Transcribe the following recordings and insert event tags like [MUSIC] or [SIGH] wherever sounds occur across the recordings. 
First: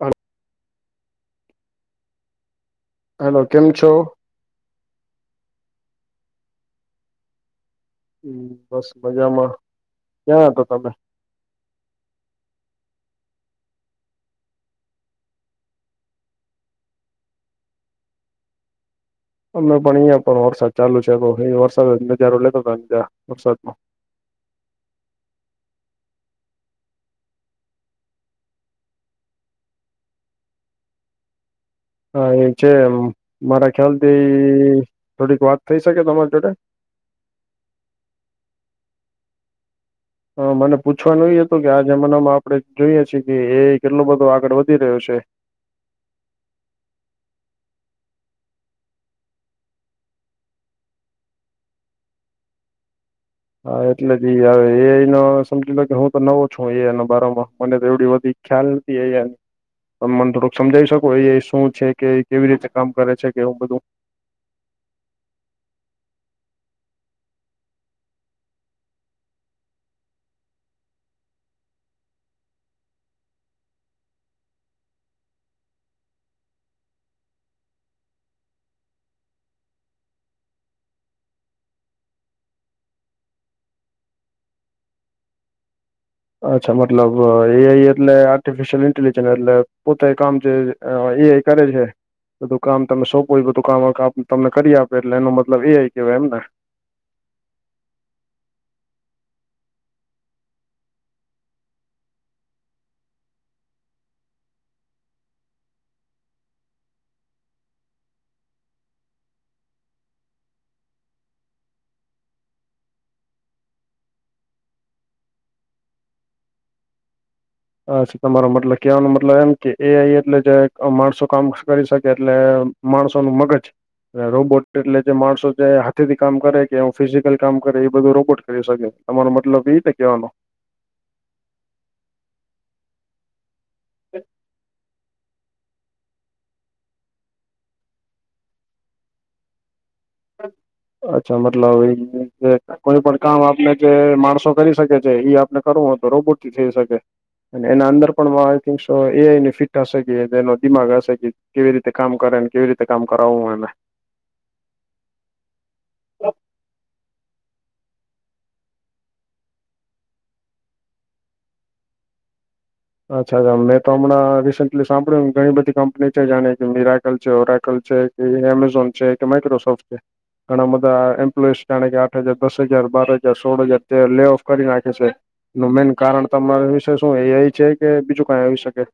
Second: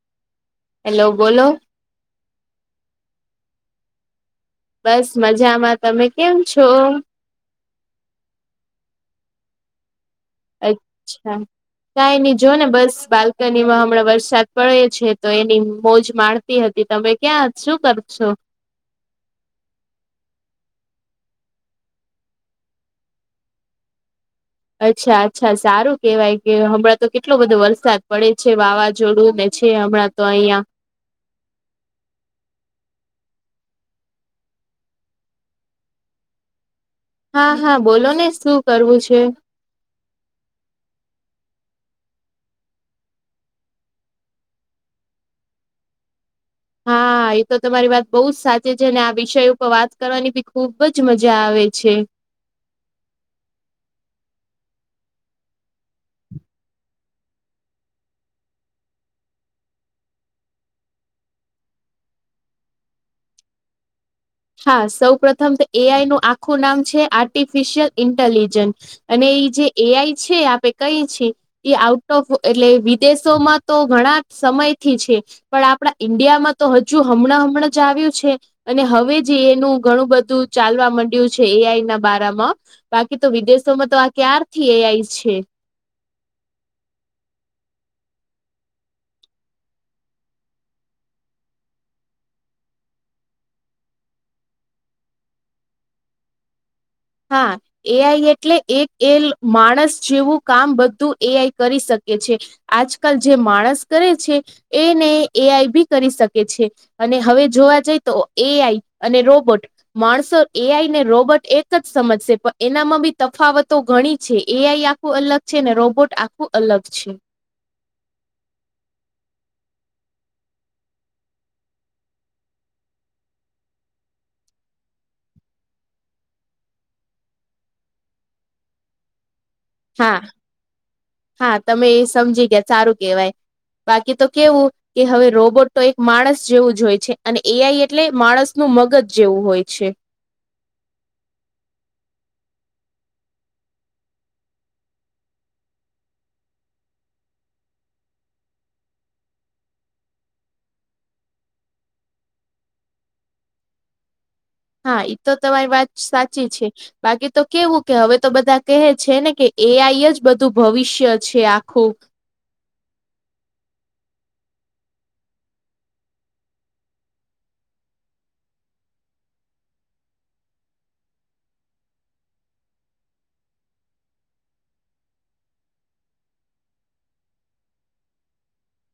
Hello hello બોલો hello કેમ છો. બસ મજામાં તમે કેમ છો. હમ બસ મજામાં ક્યાં હતા તમે અચ્છા કાંઈની જો ને બસ બાલ્કનીમાં હમણાં વરસાદ પડે છે તો એની મોજ માણ તી હતી તમે ક્યાં શું કર છો. અમે પણ અહિયાં પણ વરસાદ ચાલુ છે એ વરસાદ નજારો લેતો હતો વરસાદમાં. અચ્છા અચ્છા, સારું કેવાય કે હમણાં તો કેટલો બધો વરસાદ પડે છે વાવાઝોડું ને છે હમણાં. તો અયા. હા, એ છે મારા ખ્યાલથી થોડીક વાત થઈ શકે તમારી જોડે? હા હા, બોલો ને શું કરવું છે. હ મને પૂછવાનું ઈ હતું કે આ જમાનામાં આપણે જોઈએ છીએ કે એ કેટલો બધો આગળ વધી રહ્યો છે. [INAUDIBLE] હા એ તો તમારી વાત બોઉ જ સાચી છે અને આ વિષય ઉપર વાત કરવાની બી ખુબ જ મજા આવે છે. હા, એટલે જ એઆઈ નો સમજી લો કે હું તો નવો છું એ આઈ ને બારમાં મને તો એવડી બધી. ખ્યાલ નથી એ આઈ. તમ મને થોડુંક સમજાવી શકો એઆઈ શું છે કે કેવી રીતે કામ કરે છે કેવું બધું? હા, સૌ પ્રથમ તો એઆઈ નું આખું નામ છે આર્ટિફિશિયલ ઇન્ટેલિજન્સ. અને ઈ જે એઆઈ છે આપે કઈ છે. એ આઉટ ઓફ એટલે વિદેશોમાં તો ઘણાં સમયથી છે. પણ આપણા ઈન્ડિયામાં તો હજુ હમણાં હમણાં જ આવ્યું છે અને હવે જી એનું ઘણું બધું ચાલવા માંડ્યું છે એઆઈ ના બારામાં. બાકી તો વિદેશોમાં તો આ ક્યારથી એઆઈ છે. અચ્છા, મતલબ એઆઈ એટલે આર્ટિફિશયલ ઇન્ટેલિજન્સ એટલે પોતે કામ છે. હ, એ કરે છે. બધુ કામ તમે સોપો એ બધું કામ તમને કરી આપે એટલે એનો મતલબ એઆઈ કેવાય એમને? હા. એ આઈ એટલે એક એ માણસ જેવું કામ બધું એ આઈ કરી શકે છે. આજકલ જે માણસ કરે છે એને એઆઈ બી કરી શકે છે. અને હવે જોવા જઈ તો એ આઈ અને રોબોટ માણસો એ આઈ ને રોબોટ એક જ સમજશે પણ એનામાં બી તફાવતો ઘણી છે એઆઈ આખું અલગ છે ને રોબોટ આ ખુ અલગ છે. હા, તમારો મતલબ કેવાનો મતલબ એમ કે એ આઈ એટલે જે માણસો કામ કરી શકે એટલે માણસોનું મગજ. રોબોટ એટલે જે માણસો છે હાથેથી કામ કરે કે ફિઝિકલ કામ કરે એ બધું રોબોટ કરી શકે. તમારો મતલબ ઈ હા, હા તમે એ સમજી ગયા સારું કેવાય. બાકી તો કેવું કે હવે રોબોટ તો એક માણસ જેવું જ હોય છે અને એઆઈ એટલે માણસનું મગજ જેવું હોય છે. અચ્છા, મતલબ એ કોઈ પણ કામ આપને જે માણસો કરી શકે છે ઈ આપને કરવું હોય તો રોબૉટથી થઈ શકે. અને એના અંદર પણ આઈ થિક એને ફિટ હશે કે એનો દિમાગ હશે કે કેવી રીતે કામ કરે ને કેવી રીતે કામ કરાવવું હોય એને. હા, એ તો તમારી વાત સાચી છે બાકી તો કેવું કે હવે તો બધા કહે છે ને કે એ આઈ જ બધું ભવિષ્ય છે આખું. અચ્છા, મેં તો હમણાં રિસેન્ટલી સાંભળ્યું ઘણી બધી કંપની છે જાણે કે મિરાયકલ છે, ઓરાકલ છે. એ એમેઝોન છે કે માઇક્રોસોફ્ટ છે. ઘણાં બધાં એમ્પ્લોઈસ જાણે કે આઠ હજાર, દસ હજાર, બાર હજાર, સોળ હજાર તે લે ઓફ કરી નાખે છે. નું મેન કારણ તમારા વિશે શું એઆઈ છે કે બીજું કઈ આવી શકે?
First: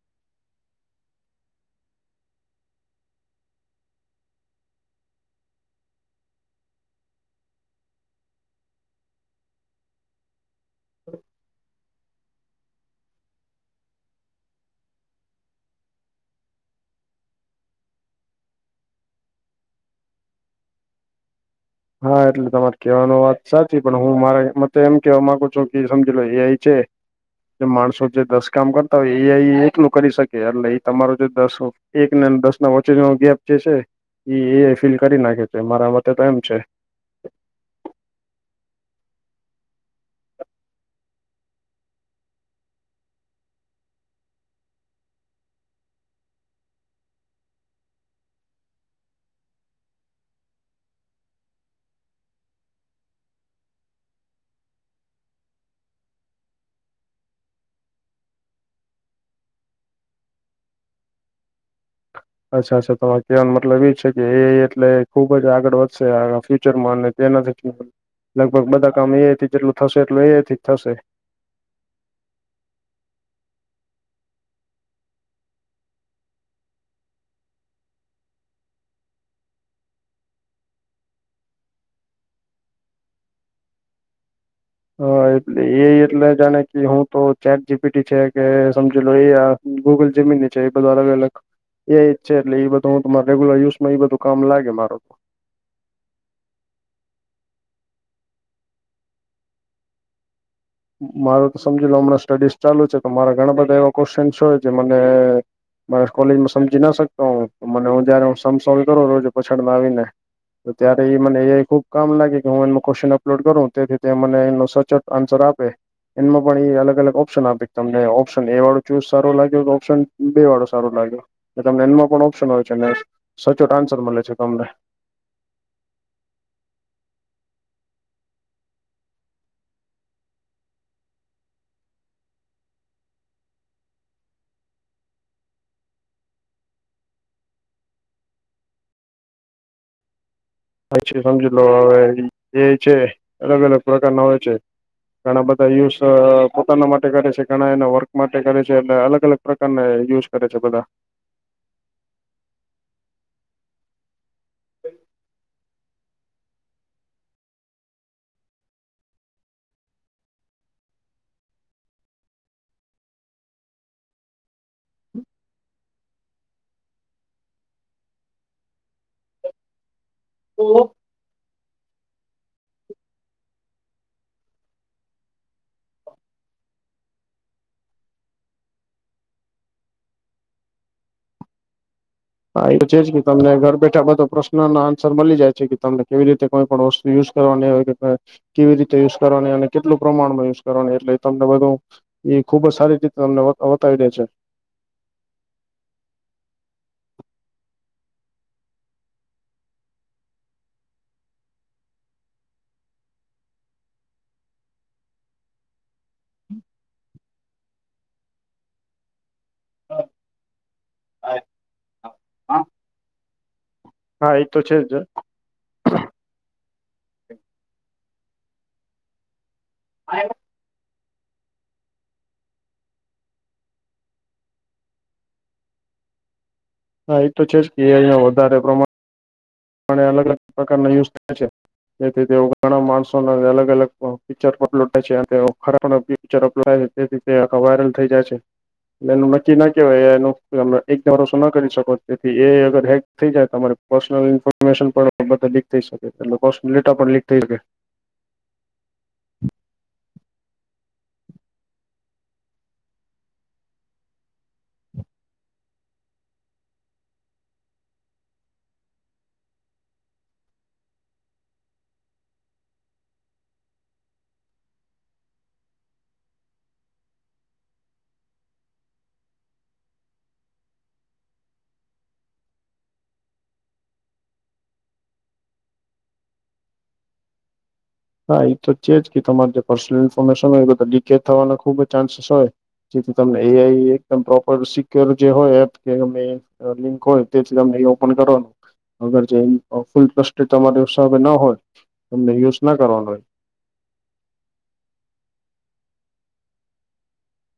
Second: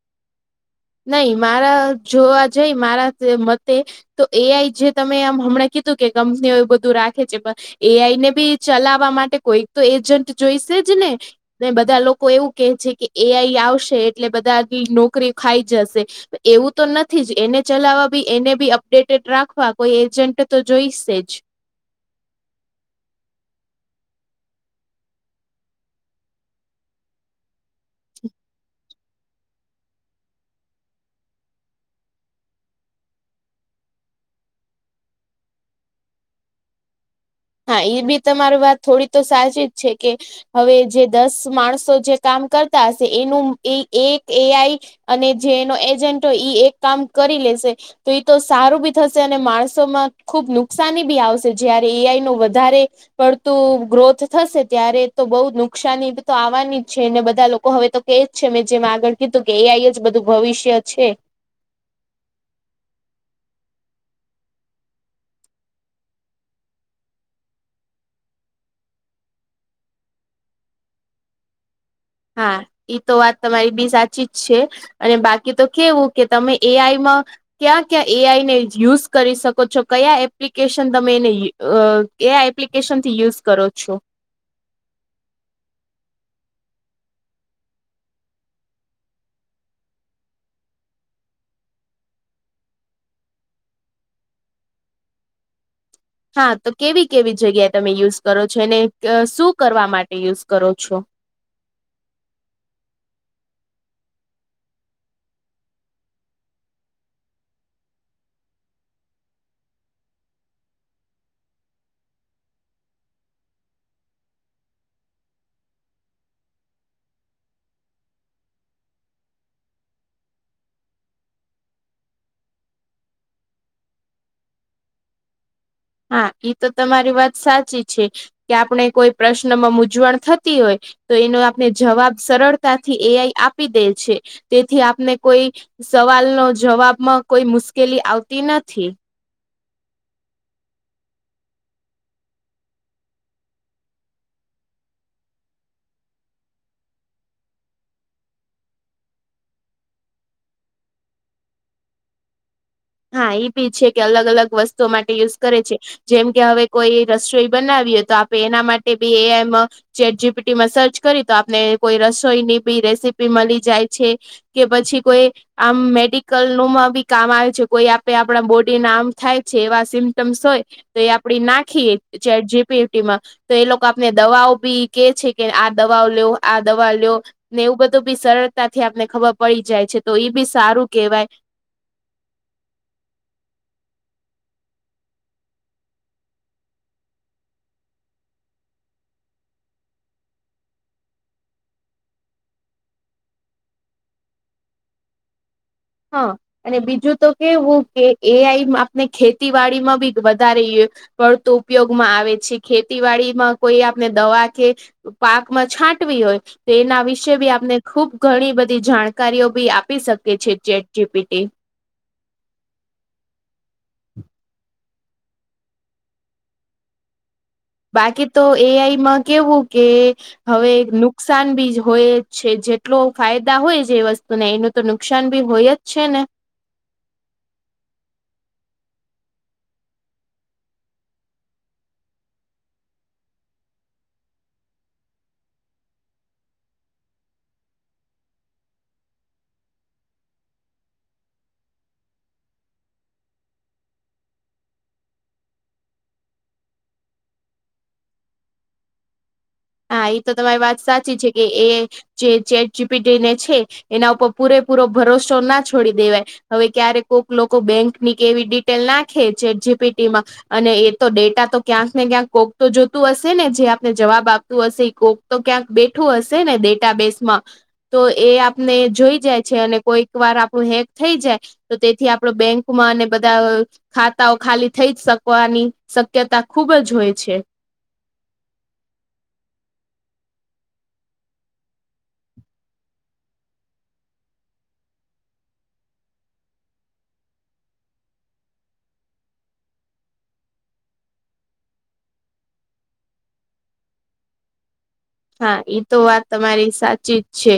નઈ મારા જોવા જઈ મારા મતે તો એઆઈ જે તમે આમ હમણાં કીધું કે કંપનીઓ એ બધું રાખે છે પ એઆઈ ને બી ચલાવવા માટે કોઈક તો એજન્ટ જોઈશે જ ને. ને બધા લોકો એવું કે છે કે એઆઈ આવશે એટલે બધાંની નોકરી ખાઈ જશે. એવું તો નથી જ એને ચલાવવા બી એને બી અપડેટેડ રાખવા કોઈ એજન્ટ તો જોઈશે જ. હા, એટલે તમારે કેવાનું વાત સાચી પણ હું મારે મતે એમ કેવા માંગુ છું કે સમજી લો એઆઈ છે. જે માણસો જે દસ કામ કરતા હોય એઆઈ એકલું કરી શકે એટલે ઈ તમારો જે દસ હો એક દસ ના વચ્ચેનો ગેપ જે છે એ એ ફિલ કરી નાખે છે મારા માટેતે એમ છે. હા એ બી તમાર વાત થોડી તો સાચી જ છે કે હવે જે દસ માણસો જે કામ કરતા હશે એનું એ એક એઆઈ અને જેનો એજન્ટો ઈ એક કામ કરી લેશે તો એ તો સારું બી થશે અને માણસોમાં ખુબ નુકસાની બી આવશે જયારે એ આઈ વધારે પર તું ગ્રોથ થશે ત્યારે તો બહુ નુકસાની તો આવવાની જ છેને બધા લોકો હવે તો એજ છે મેં જેમ આગળ કીધું કે એ આઈ જ બધું ભવિષ્ય છે. અચ્છા અચ્છા તમારે કહેવાનો મતલબ એ છે કે એ એટલે ખુબ જ આગળ વધશે આ ફ્યુચરમાં તેના લગભગ બધા કામ એ આઈ થી જેટલું થશે એટલું એ આઈ થી થશે હા એઈ તો વાત તમારી બી સાચી જ છે. અને બાકી તો કેવું કે તમે એ આઈમાં ક્યાં ક્યાં એઆઈ ને યુઝ કરી શકો છો કયા એપ્લિકેશન તમે એને અ એ એપ્લિકેશન થી યુઝ કરો છો? હા એટલે એ આઈ એટલે જાણે કે હું તો ચેટ જીપીટી છે કે સમજી લો એ ગૂગલ જે [INAUDIBLE] અલગ એ જ છે એટલે બધું હુંરેેગ્યુલર યુસમાં એ બધું કામ લાગે મારો તો હા તો કેવી કેવી જગ્યા તમે યુઝ કરો છો ને શું કરવા માટે યુઝ કરો છો? મારો તો સમજી લો હમણાં સ્ટડીઝ ચાલુ છે તો મારા ઘણા બધા એવા ક્વેશ્ચનસ હોય જે મને મને કોલેજમાં સમજી ના શકતો હ મને હું જયારે [UNINTELLIGIBLE] આવી ને તો ત્યારે એ મને એ ખુબ કામ લાગે કે હું એનો ક્વેશ્ચન અપલોડ કરું તેથી તે મને એ સચ આન્સર આપ [INAUDIBLE] એમાં પણ એ અલગ અલગ ઓપ્શન આપી તમને ઓપ્શન એ વાળો ચૂઝ સારો લાગ્યો ઓપ્શન બે વાળો સારો લાગ્યો તમને એનમાં પણ ઓપ્શન હો છે સચોટ આન્સર મળે છે તમને હા એ તો તમારી વાત સાચી છે કે આપણે કોઈ પ્રશ્નમાં મૂઝવણ થતી હોય તો એનો આપને જવાબ સરળતાથી એઆઈ આપી દે છે તેથી આપને કોઈ સવાલ નો જવાબમાં કોઈ મુશ્કેલી આવતી નથી પછી સમજી લો હવે એ ઈ છે અલગ અલગ પ્રકાર ના હોય છે. ઘણા બધા યુઝ પોતાના માટે કરે છે ઘણા એના વર્ક માટે કરે છે એટલે અલગ અલગ પ્રકારના યુઝ કરે છે બધા હા એ બી છે કે અલગ અલગ વસ્તુઓ માટે યુઝ કરે છે. જેમ કે હવે કોઈ રસોઈ બનાવીએ તો આપે એના માટે બી એમ જેેટ જીપીટીમાં સર્ચ કરી તો આપને કોઈ રસોઈ ની બી રેસીપી મળી જાય છે. કે પછી કોઈ આમ, મેડિકલ નું માં બી કામ આવે છે. કોઈ આપે, આપણા બોડી ના આમ થાય છે, એવા સિમ્ટમ્સ હોય તો એ આપ નાખીએ, ચ જી. પી. ટી માં. તો એ લોકો આપને દવાઓ બી કે છે કે, આ દવાઓ લેવ, આ દવા લેવ. ને એવું બધું બી સરળતાથી આપને ખબર પડી જાય છે, તો એ બી સારું કહેવાય. હા, એવું છે જ કે, તમને ઘર બેઠા બધો પ્રશ્નનો આન્સર મળી જાય છે કે, તમને કેવી રીતે કોઈ પણ યુઝ કરવાની હોય, કેવી રીતે યુઝ કરવાની? અને કેટલું પ્રમાણમાં યુઝ કરવાની, એટલે તમને બધું એ ખુબ જ સારી રીતે તમને બતાવી રહે છે. હા‌. અને બીજું તો કેવું કે, એ. આઈ આપને ખેતીવાડી માં બી વધારે પડતો ઉપયોગમાં આવે છે, ખેતીવાડી માં કોઈ આપને દવા કે પાકમાં છાંટવી હોય. તો એના વિશે બી આપને ખુબ ઘણી બધી જાણકારીઓ બી આપી શકે છે. Chat G. પી. ટી. હા, એ તો છે જ બાકી તો એ. આઈ. માં કેવું કે, હવે નુકસાન બી હોય જ છે, જેટલો ફાયદા હોય છે, એ વસ્તુને એનું તો નુકસાન બી હોય જ છે ને. હા, એ તો છે જ કે, અહીયાં વધારે પ્રમાણ પણ અલગ-અલગ પ્રકારના યુઝ થાય છે. તેથી તેઓ ઘણા માણસો ના અલગ-અલગ પિક્ચરા પણ લૂટે છે, અને તેઓ ફટા પિચરો પિરાય તેથી [UNINTELLIGIBLE] વાયરલ થઈ જાય છે. એનું નક્કી ના કેહેવાય, એનું એકદમ શું ના કરી શકો? તેથી એ અગર હે. થઈ જાય, તમારે પર્સનલ ઇન્ફોર્મેશન પણ બધા લીક થઈ શકે, એટલે પર્સનલ ડેટા પણ લીક થઈ શકે. હા, એ તો તમારી વાત સાચી છે. કે એ. જે ચેટ જી. પી. ટી ને છે, એના ઉપર પૂરેપૂરો ભરોસો ના છોડી દેવાય. હવે ક્યારે ક કોઈક લોકો બેંક ની કે એવી ડિટેલ નાખે, ચેટ જી. પી. ટીમાં. અને એ તો ડેટા તો ક્યાંક ને ક્યાંક કોક તો જોતું હશે ને? જે આપને જવાબ આપ તું હશે, કોક તો ક્યાંક બેઠું હશે ને, ડેટાબેસ માં. તો એ આપને જોઈ જાય છે, અને કોઈક વાર આપણું હેક થઈ જાય. તો તેથી આપડો બેંકમાં અને બધા ખાતાઓ ખાલી થઈ શકવાની શક્યતા ખુબ જ હોય છે. હા, એ તો છે જ કે, તમારે જે પર્સનલ ઇન્ફોર્મેશન હોય, એ બધા લીક થવાના ખુબ જ ચાન્સેસ હોય. જેથી તમને એ. આઈ એકદમ, પ્રોપર સિક્યોર જે હોય, એપ કે અમે લિંક હોય, તેથી તમને હી ઓપન કરવાનું. અગર જે ફૂલ ટસ્ટે તમારી હિસાબે ના હોય, તમને યુઝ ના કરવાનો હોય. હા, ઇ તો વાત તમારી સાચી જ છે.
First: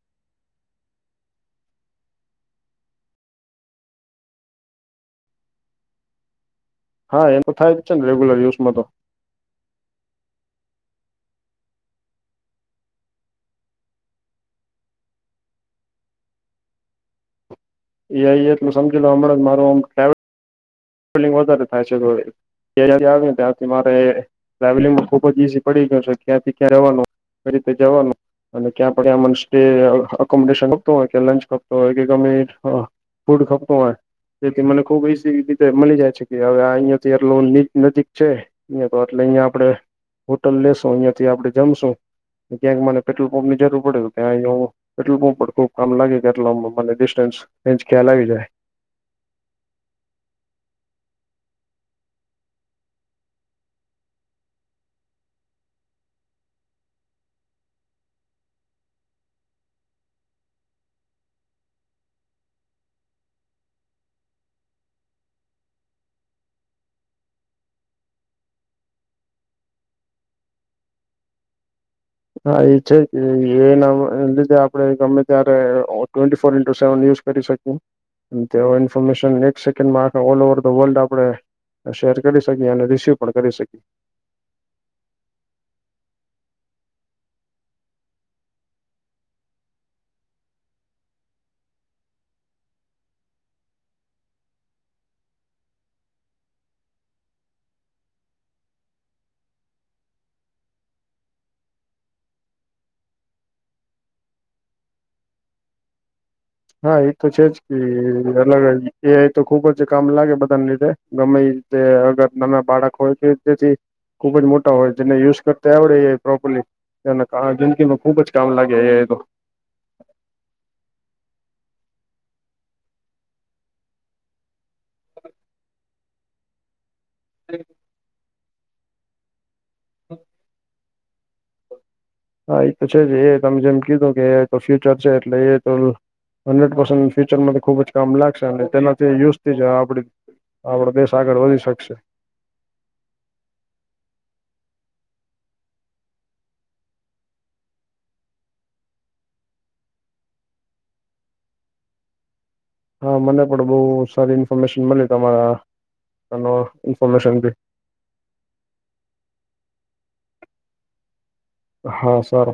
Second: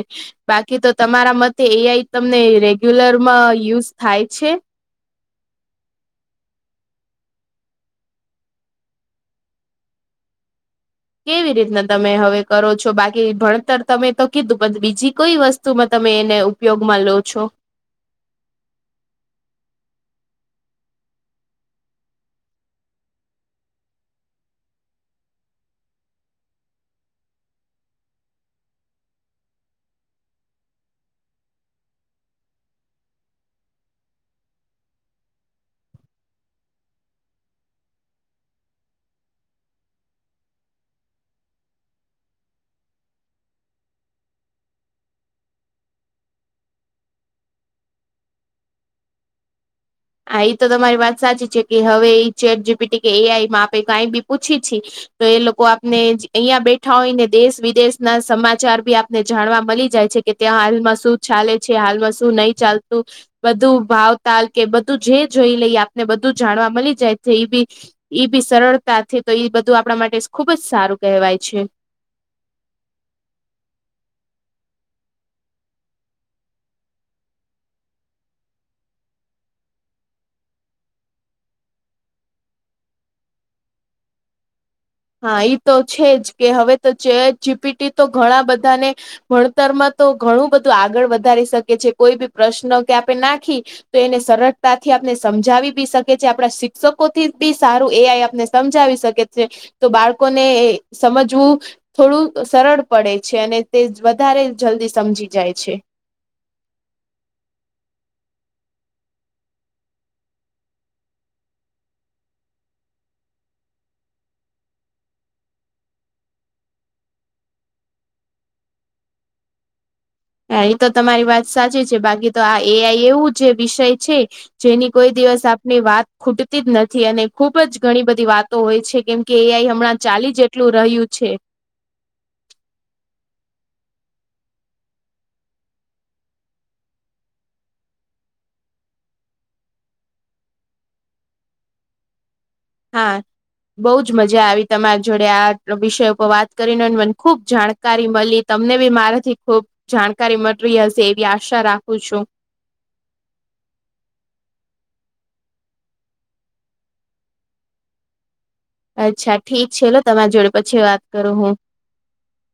બાકી તો તમારા મતે એઆઈ તમને રેગ્યુલરમાં યુઝ થાય છે? હા, એ તો થાય જ છે ને, રેગ્યુલર યુઝમાં તો. કેવી રીતના તમે, હવે કરો છો? બાકી ભણતર તમે તો કીધું પણ બીજી કોઈ વસ્તુમાં તમે એને ઉપયોગમાં લો છો? એ. આઇ એલું સમજી લો, અએમના જ મારે ટ્રાય ફૂલિંગ વધારે થાય છે, તેથી આવે ને ત્યાંથી મારે ટ્રાવેલિંગમાં ખુબ જ ઈઝી પડી ગયો છે, ક્યાં થી ક્યાં રહેવાનું કઈ રીતે જવાનું. અને ક્યાં ક્યાં મને સ્ટેસ અકોમોડેશન આપત હોય કે, લંચ કપતો હોય કે, ગમે એ ફૂડ ખપતો હોય, જેથી મને ખુબ ઇસી. મલી જાય છે, કે હવે આ અહિયા થી એટલુ ની નજીક છે. અહિયાયા તો એટલે અહિયાં આપડે હોટલ લેશો, અહિયા થી આપડે જમશું, ક્યાંક મને પેટ્રોલ પંપની જરૂર પડે, ત્યાં અહીયા એટલું બ પણ ખુબ કામ લાગે કે, આટલા મને ડિસ્ટન્સ એેન્જ ક્યાં આયી જાય. હા, એ તો તમારી વાત સાચી છે, કે હવે એ ચેટ જી. પી. ટી કે એ. આઈ માં આપે, કઈ બી પૂછી છી. તો એ લોકો આપને અહિયાં બેઠા હોય ને, દેશ-વિદેશ ના સમાચાર ભી આપને જાણવા મલી જાય છે કે. કે હાલમાં શું ચાલે છે હાલમાં શું નહી ચાલતું બધું ભાવ તાલ કે બ તું જે જોઈ લઈ આપને બધું જાણવા મળી જાય તે એ બી ઈ બી સરળતાથી તો એ બધું આપણા માટે ખુબ જ સારું કહેવાય છે. હા એ છે કે એના એ લીધે આપડે ગમે ત્યારે twenty four into seven use કરી શકુ તે ઇન્ફોર્મેશન એક સેન્ડમાં ઓ ઓવર ધ વર્લ્ડ આપણે શેર કરી શકી અને રિસીવ પણ કરી શકીએ. હા ઈ તો છે જ કે હવે તો જે ચેટ જીપીટી તો ઘણા બધાને ભણતરમાં તો ઘણું બધું આગળ વધારી શકે છે કોઈ બી પ્રશ્ન કે આપે નાખી તો એને સરળતાથી આપને સમજાવી બી શકે છે આપણા શિક્ષકો થી બી સારું એ આઈ આપને સમજાવી શકે છે તો બાળકોને સમજવું થોડું સરળ પડે છે અને તે વધારે જલ્દી સમજી જાય છે. હા એ તો છે જ કે અલગ એ આઈ તો ખુબ જ કામ લાગે બધાને લીધે ગમે તે અગર નાના બાળક હોય છે તેથી ખુબ જ મોટા હોય એટલે યુઝ કરતા આવડે એ પ્રોપરલી એના કહા જિંદગીમાં ખુબ જ કામ લાગે એ આઈ તો એ તો તમારી વાત સાચી છે બાકી તો આ એ આઇ એવું જે વિષય છે. જેની કોઈ દિવસ આપની વાત ખૂટતી જ નથી અને ખુબ જ ઘણી બધી વાતો હોય છે કેમ કે એ આઈ હમણાં હા ચાલી જેટલું રહ્યું છે. હા એ તો છે જ એ આઈ તમે જેમ કીધું કે એ આઈ તો ફ્યુચર છે એટલે એ તો હંડ્રેડ પસન્ટ ફ્યુચર માં તો ખુબ જ કામ લાગશે અને તેનાથી યુઝથી જ આપણી આપડો દેશ આગળ વધી શકશે. હા બહુંજ મજા આવી તમારી જોડે આ વિષય ઉપર વાત કરીને મને ખુબ જાણ જાણકારી મળી તમને બી મારાથી ખુબ જાણકારી મળી હશે એવી આશા રાખું છું. હા મને પણ બહુ સારી ઇન્ફોર્મેશન મળી તમારા નો ઇન્ફોર્મેશન ભી અચ્છા ઠીક છે લો તમારા જોડે પછી વાત કરું હું હા સર